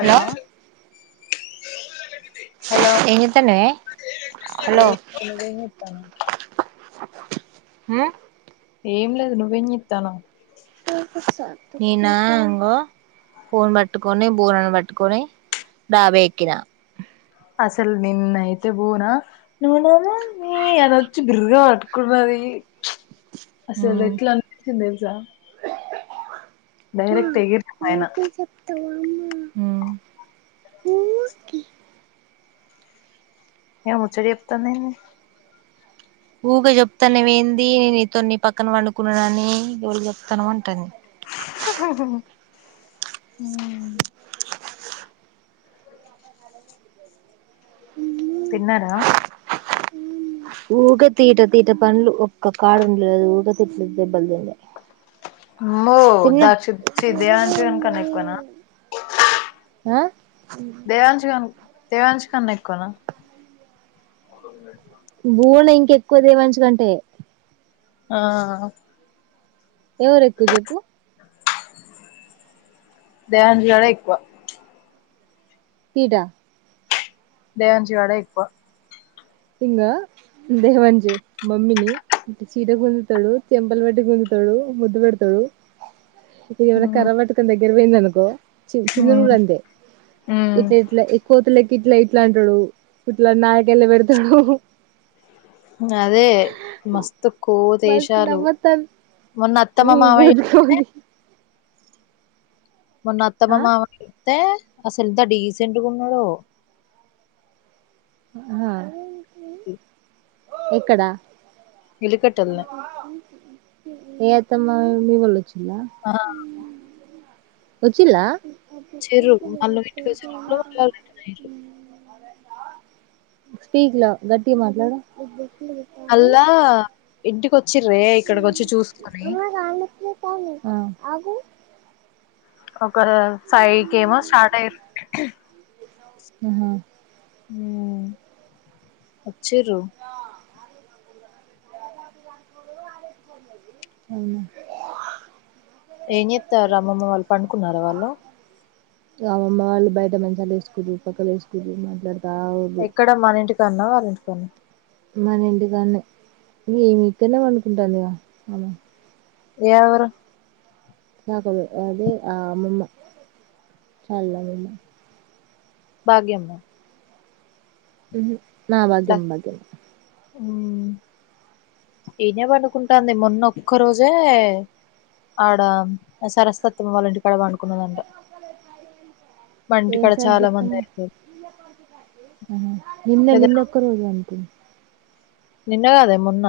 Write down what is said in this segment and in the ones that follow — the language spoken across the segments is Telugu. హలో హలో ఏం చేత్తన్నవే ఉ ఏం లేదు నువ్వేం చేతన్నావ్ నేనా అంగో పూన్ పట్టుకోని బూనను పట్టుకోని డాబెక్కిన అసలు నిన్నైతే బూనా నునే మమ్మీ అనొచ్చి బిర్గ్ పట్టుకున్నది అసలు ఉమ్ ఎట్లా అనిపించ్చింది తెలుసా డైరెక్ట్ ఎగిర్న పైన ఉమ్ ఏమొఉచ్చట చెప్తాంది ఏమి ఊకే చెప్తాన వెందీ నీతోని ని పక్కన పండుకున్నానని ఎవల్కి చెప్తానవ్ అంటంది మ్ తిన్నారా ఊకే తీట తీీట పనులు ఒక్క కాడుండదు ఊకే తిట్లు దెబ్బలు తినుడే అమ్మో తిన్న దాక్షి చి దేయాంష్ గని కన్నా ఎక్కువనా ఆ దేవాన్ష్ కాన్ దేవన్ష్ ఖన్నా ఎక్కువనా భూవన ఇంక ఎక్కువ దేవాన్ష్ కంటే ఆ ఎవరెక్కువా చెప్పు దేవాన్ష్ గాడే ఎక్కువ విడా దేవాన్ష్ వాడే ఎక్కువ ఇంగో దేవాన్ష్ మమ్మిని చీర గుంజుతాడు చెంపల్ పట్టి గుంజు తడు ముద్దుపెడుతడు ఇప్పుడు ఏమన్న మ్మ్ కర్రపట్టుకోని దగ్గర పోయిందనుకో చి చిన్నూను మ్మ్ కుడా అంతే మ్మ్ ఇట్లా ఇట్లా కోతుళ్ళేక్కే ఇట్లా ఇట్లా అంటాడు ఇట్లా నాలీకెళ్ళపెడ్ అదే మస్తు మస్తు కోతేశాలు నవ్వొత్తాంది మొన్న అత్తమ్మమామయ్య కోతి వతే కోతి మొన్న అత్తమ్మ ఆ మామయ్యా తే అసలేంతా డీసెట్గున్నాడో హా ఎక్కడ ఇలుకట్టల్నే ఏ అత్తమ్మ మీ ఒళ్ళోచిల్లా ఆ ఓచిల్లా వచ్చిర్రు వాళ్ళు ఇంటికి వచ్చే లోపల వాళ్ళు రిటర్న్ అయ్యిర్రు స్ీక్లా గట్టిగ మాట్లాడు అల్లా ఇంటి కో చ్చిర్రే ఇక్కడికోచ్చి చూసుకొని ఆ ఒక ఫైకేమో స్టార్ట్ అయిర్రు ఆహా చిర్రు అవునా ఏం చేత్తారు అమ్మమ్మ వాళ్ళు పండుకున్నారా వాళ్ళు ఇగ అమ్మ వాళ్ళు బయట మంచలేదుకుర్రు పక్కలేసుకుర్రు మాట్లాడ్ ఎక్కడ మన ఇంటికన్నా వాళ్ళ ఇంటికన్నా మనింటి కాన్నే మి ఇక్కన్నే పండునకుంటాంది గా అమే ఎవరు నాకులు అదే ఆ అమ్మమ్మ చల్ అమమ్మ భాగ్యమ్మా మ్ హు ఆ లా భాగ్యమ్మ భాగ్యమ్మే [unintelligible] పనుకుంటాంది మొన్న ఒక్క రోజే ఆడ సరస్వతమ్మ అల్ల ఇంటి కడ పండుకున్నదంట [unintelligible] చాలా మంది [unintelligible] ఆ నిన్న లేదా నిన్న ఒక్కరోజు అంటి నిన్న కదే మొన్న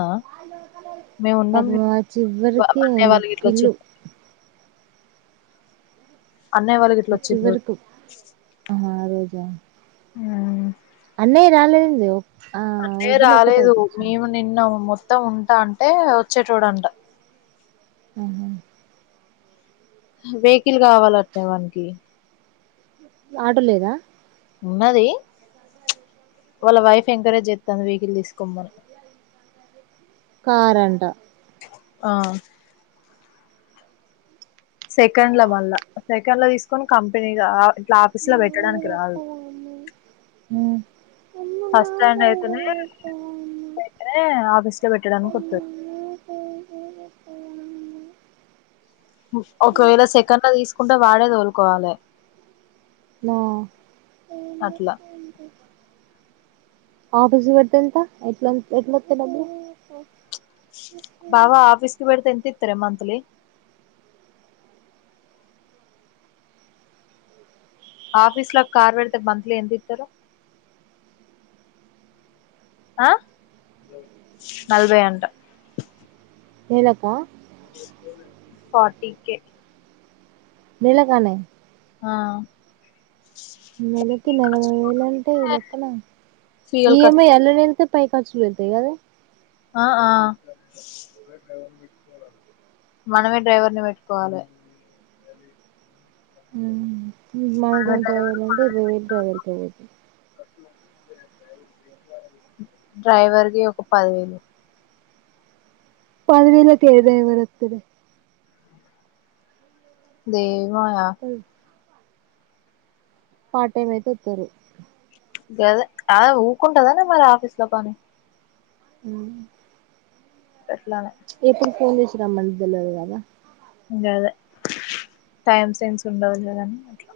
మేము ఉన్నాం పాపం ఆ చివరికి ఒక ఇల్లు [unintelligible] అన్నయ్య వాళ్ళ గిట్ల వచ్చిండ్రు వచ్చివరుకు ఆ ఆ రోజ అన్నయ్య రాలేదు అన్నయ్య రాలేదు మేము నిన్న మొ [unintelligible] ఉంటటే వచ్చేటో [unintelligible] ఆహా వెహికల్ కావాలన్ట్నే వానికి ఆటో లేద ఉన్నది వాళ్ళ వైఫ్ ఎంకరేజ్ చేస్తాంది వెహికల్ తీసుకోమని కార్ అంట ఆ సెకండ్ లో మళ్ళా సెకండ్ లో తీసుకొని కంపెనీ ఆ ఇట్లా ఆఫీస్ లో పెట్టడానికి రాదు ఉమ్ [unintelligible] అయితేనే నే ఆఫీస్ లో పెట్టడానికి వతది హు ఒకవేళ సెకండ్ లో తీసుకుంటే వాడే తోలుకోవాలే నా [unintelligible] బావ ఆఫీస్కి పెడితే ఎంత ఇతరే మంత్లీ ఆఫీసు లో కార్ పెడితే మంత్లీ ఎంత ఇత్తరు ఆ నలభై అంట నెలక ఫార్టీ కే మీలగానే ఆ నెలకి నలభై వేల అంటే ఈ లెక్కనా ఫ్యూయల్ ఖర్చు ఈఎంఐ [unintelligible] పై కర్చులు వెళ్తాయి కదా ఆ ఆ మనమే డ్రైవర్ ని పెట్టుకోవాలే [unintelligible] మనమే డ్రైవర్ డ్రైవర్ల అంటే రేల్ డ్రైవర్ కే [unintelligible] డ్రైవర్కి ఒక పదివేలు పదివేలు అయితే ఏ డ్రైవర్ వత్తడు దవాయ పార్ట్ టైం అయితే వత్తరు గదే [unintelligible] ఊకుంటదన్న మరి ఆఫీస్ లో కాని హు [inaudible] ఎప్పుడు ఫోన్ చేసి [unintelligible] కాదా టైం సెన్స్ ఉండదులే కానీ అట్లా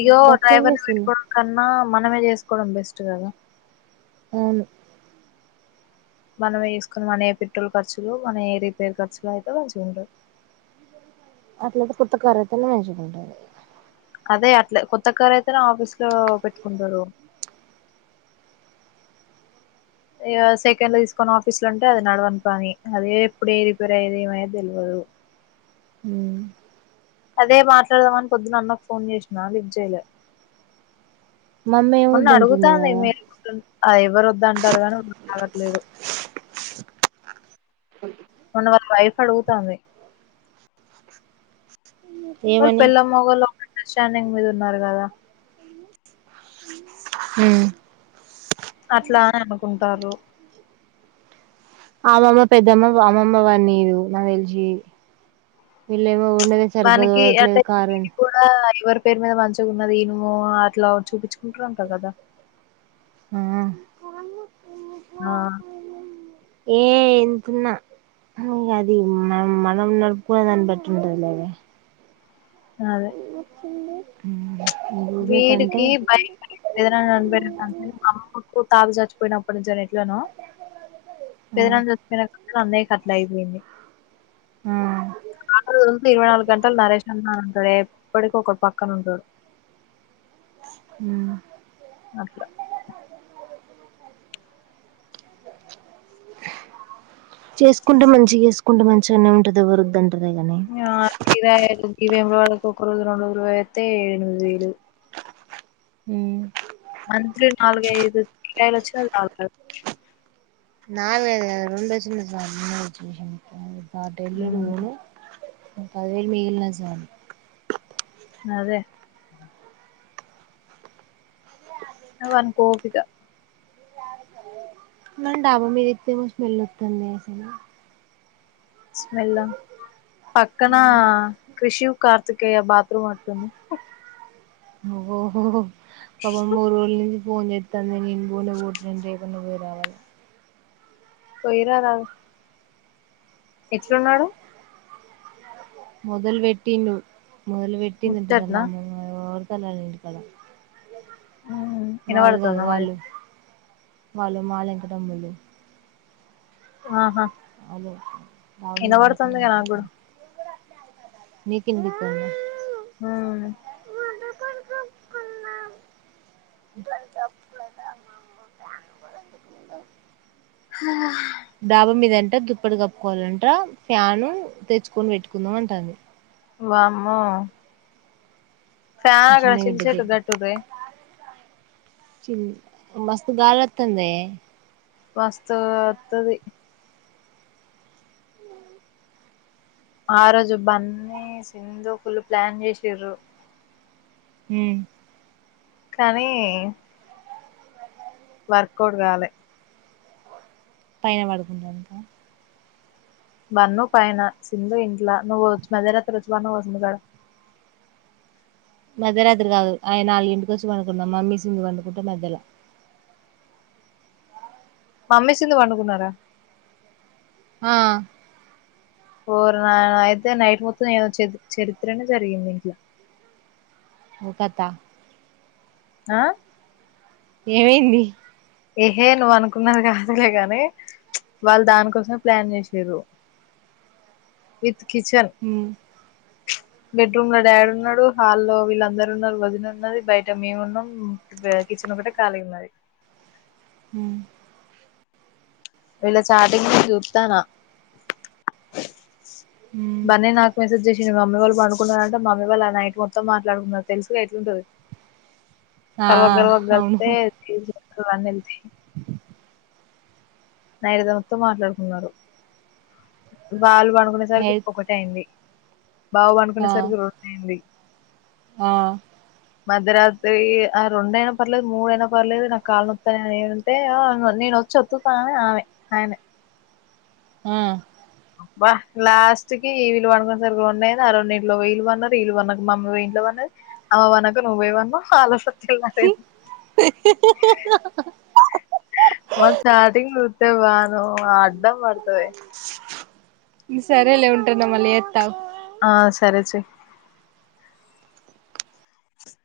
ఇగో దక్ష ఏం డ్రైవర్ ని చేస్తుంది పెట్టుకోవడం కన్నా మనమే చేసుకోవడం బెస్ట్ కదా అవును మనం వేసుకుని మనయే పెట్రోల్ ఖర్చులు మనయే రిపేర్ ఖర్చులు అయితే మంచిగుండు అట్లాయితే కొత్త కార యితనే ఏజీకుంటంది అదే అట్లే కొత్త కారు అయితనే ఆఫీస్ లో పెట్టుకుంటారు ఇగ సెకండ్ల తీసుకొని ఆఫీస్ లో అంటే అది నడవని పని అదే ఎప్పుడు ఏ రిపేర్ అయ్యది ఏమయేది తెలువదు దు ఉ అదే మాట్లాడదామని పొద్దున అన్నకు ఫోన్ చేసినా లిఫ్ట్ చేయలే మ మొన్న అడుగుతాంది మేరి అది ఎవరు వద్ద అంటారు గాను తాగట్లేదు అ మొన్న వాళ్ళ వైఫ్ అడుగుతంది వాళ్ళు ఏమని పెళ్ళాం మొగల్లు ఒకటె స్టాండింగ్ మీద ఉన్నారు కదా ఉ అట్లా అని అనుకుంటారు అమ్మమ్మ పెద్దమ్మ అమ్మమ్మ వానిదు నాకు తెలిసి వీళ్ళేమో ఉండేదే సరిగ్గా వానికి అంటె తోలట్లేదు కారు దినికి కూడా ఎవరు పేరు మీద మంచిగా ఉన్నది ఈనుమో అట్లా చూపించుకుంటారు అంట కదా ఆ ఆ ఏ ఎంతున్నా కాని అది మనం మనం నడుపునేదాని బట్టి ఉంటది లేవే అదే ఉ వీడికి భయం భయం పెదనాన్న అందరి తాత చచ్చిపోయినప్పటి నుంచి ఎట్లనో ఆ పెదనాన చచ్చిపోయిన అన్నయ్య కు కట్లా అయిపోయింది ఆ ఆటోల తిరిగుతే ఇరవై నాలుగు గంటలు నరేష్ నన్న ఇక్కడ ఎప్పడికి ఒకలు పక్కన ఉండుడు హ్మ్ అట్లా చేసుకుంటే మంచిగ చేసుకుంటే మంచిగానే ఉంటది ఎవరు వద్దన్ మేము ఆరు కిరాయి లు వేములవాడకు ఒక రోజు రెండు రోజులు పోయాత్తే ఎడు ఎనిమిది వేలు ఉ మంత్లీ నాలుగైదు కిరాయిలు అచ్చిన సాలు నాలుగైదు కాదు రెండోచిన సాలు ఉన్న సిట్యువేషన్ కి కార్డు యెల్లడు ఉమ్ పోను పదివేలు మిగిలిన జాలు అదే ఇగ వాని కోపిక మన డాబా మీద ఇత్తేమో స్మెల్ అత్తందే అసలు స్మెల్ల పక్కన క్రిషివ్ కార్ పతికేయ బాత్రూమ్ అట్టుంది నువ్వు పాపం మూడు రోల్ నుంచి పోన్ చేత్తాంద నీన్ బూన బూటింటే పోరామాల పోయిరా రాదు ఎట్లున్నాడు మొదలు వెెట్టిండు ముదల్ వెెట్టింటందల ముచ్చట్నా అమ్మ వతల ఇంటి కడ మ్మ్ వాళ్ళగా ఇనబడుతుందా వాళ్ళు మనకి వాళ్ళు మా లింకటమ్ములు ఆహా రావు మీద ఇనబడుతుందిగా నాకు కూడా అనుకుంటుపడతారు మీకు ఇన్పిత్తందా హ కొ కొ ఆ హ డాబా మీదంట దుప్పటి కప్పుకోవాలంట ఫ్యాను తెచ్చుకొని పెట్టుకుందాం అంటది వామ్మో ఫ్యాన్ గా చింత చెట్టుకు కట్టులే మస్తుగాలి అత్తందే మస్త్ వతది ఆ రోజు బన్నీ సింధు ఫుల్ ప్లాన్ చేసిరు మ్మ్ కానీ వర్కౌట్ కాలే పైన పడుకుంటాం బన్ను పైన సింధు ఇంట్లా నువ్వు వచ్చు మధ్యరాత్రి వచ్చి పన్నా వస్తుంది కాడ మధ్య రాత్రి కాదు ఆయన నాలుగు ఇంటికి వచ్చి వండుకున్నాం మమ్మీ సింగ వండుకుంటే మధ్యలో మమ్మీ సింధు పండుకున్నారా ఆ ఓరి నాయనో నైట్ మొత్తం ఏదో చరిత్రనే జరిగింది ఇంట్ల ఉకెత్త ఆ ఏమైంది ఏహే నువ్వు అనుకున్నది కాదులేగాని వాళ్ళు దానికోసమే ప్లాన్ చేసిరు విత్ కిచెన్ ఉమ్, బెడ్రూమ్ లో డాడీ ఉన్నాడు హాల్లో వీళ్ళందరున్నారు వదిన ఉన్నది బయట మేము ఉన్నాం ఒకటే కాలి మది ఉమ్. వీళ్ల చాటింగ్ చూతనా బన్నీ నాకు మెసేజ్ చేసింది మమ్మీళ్ళుండుకున్నన్నారు రంటే మమ్మీ వాళ్ళు నైట్ మొత్తం మాట్లాడకున్నారు తెలుసుగా ఎట్లుంటుది ఆ కలవక కల్వక అవును కల్తే నైట్ మొత్తం మాట్లాడుకున్నారు వాళ్ళు పడుకునే నే సరికి ఒకటీ అయింది బావ ఆ పడుకునేసరికి రెండు అయింది ఆ మధ్యరాత్రి ఆ రెండైనా పర్లేదు మూడయినా పర్లేదు నాకు కాళ్ళనొత్త నేను అంటే వచ్చి ఒచ్చుతా తనే ఆమె ఆయనే ఆ బలాస్ట్కి ఈ వీళ్ళుండుకో సరిగగా ఉన్నాయిది అ రెం ఇంట్లో వీలు పన్నారు వీలుున్న మమ్మీ ఇంట్లోన్నది అమ్ పనకు నువ్వేవాన్నా ఆలోచనతే మ చాటింగ్ చుతే బాను అడ్డం మతే సరేలే ఉంటానా మళ్ళీ చేత ఆగు ఆ సరే చేయి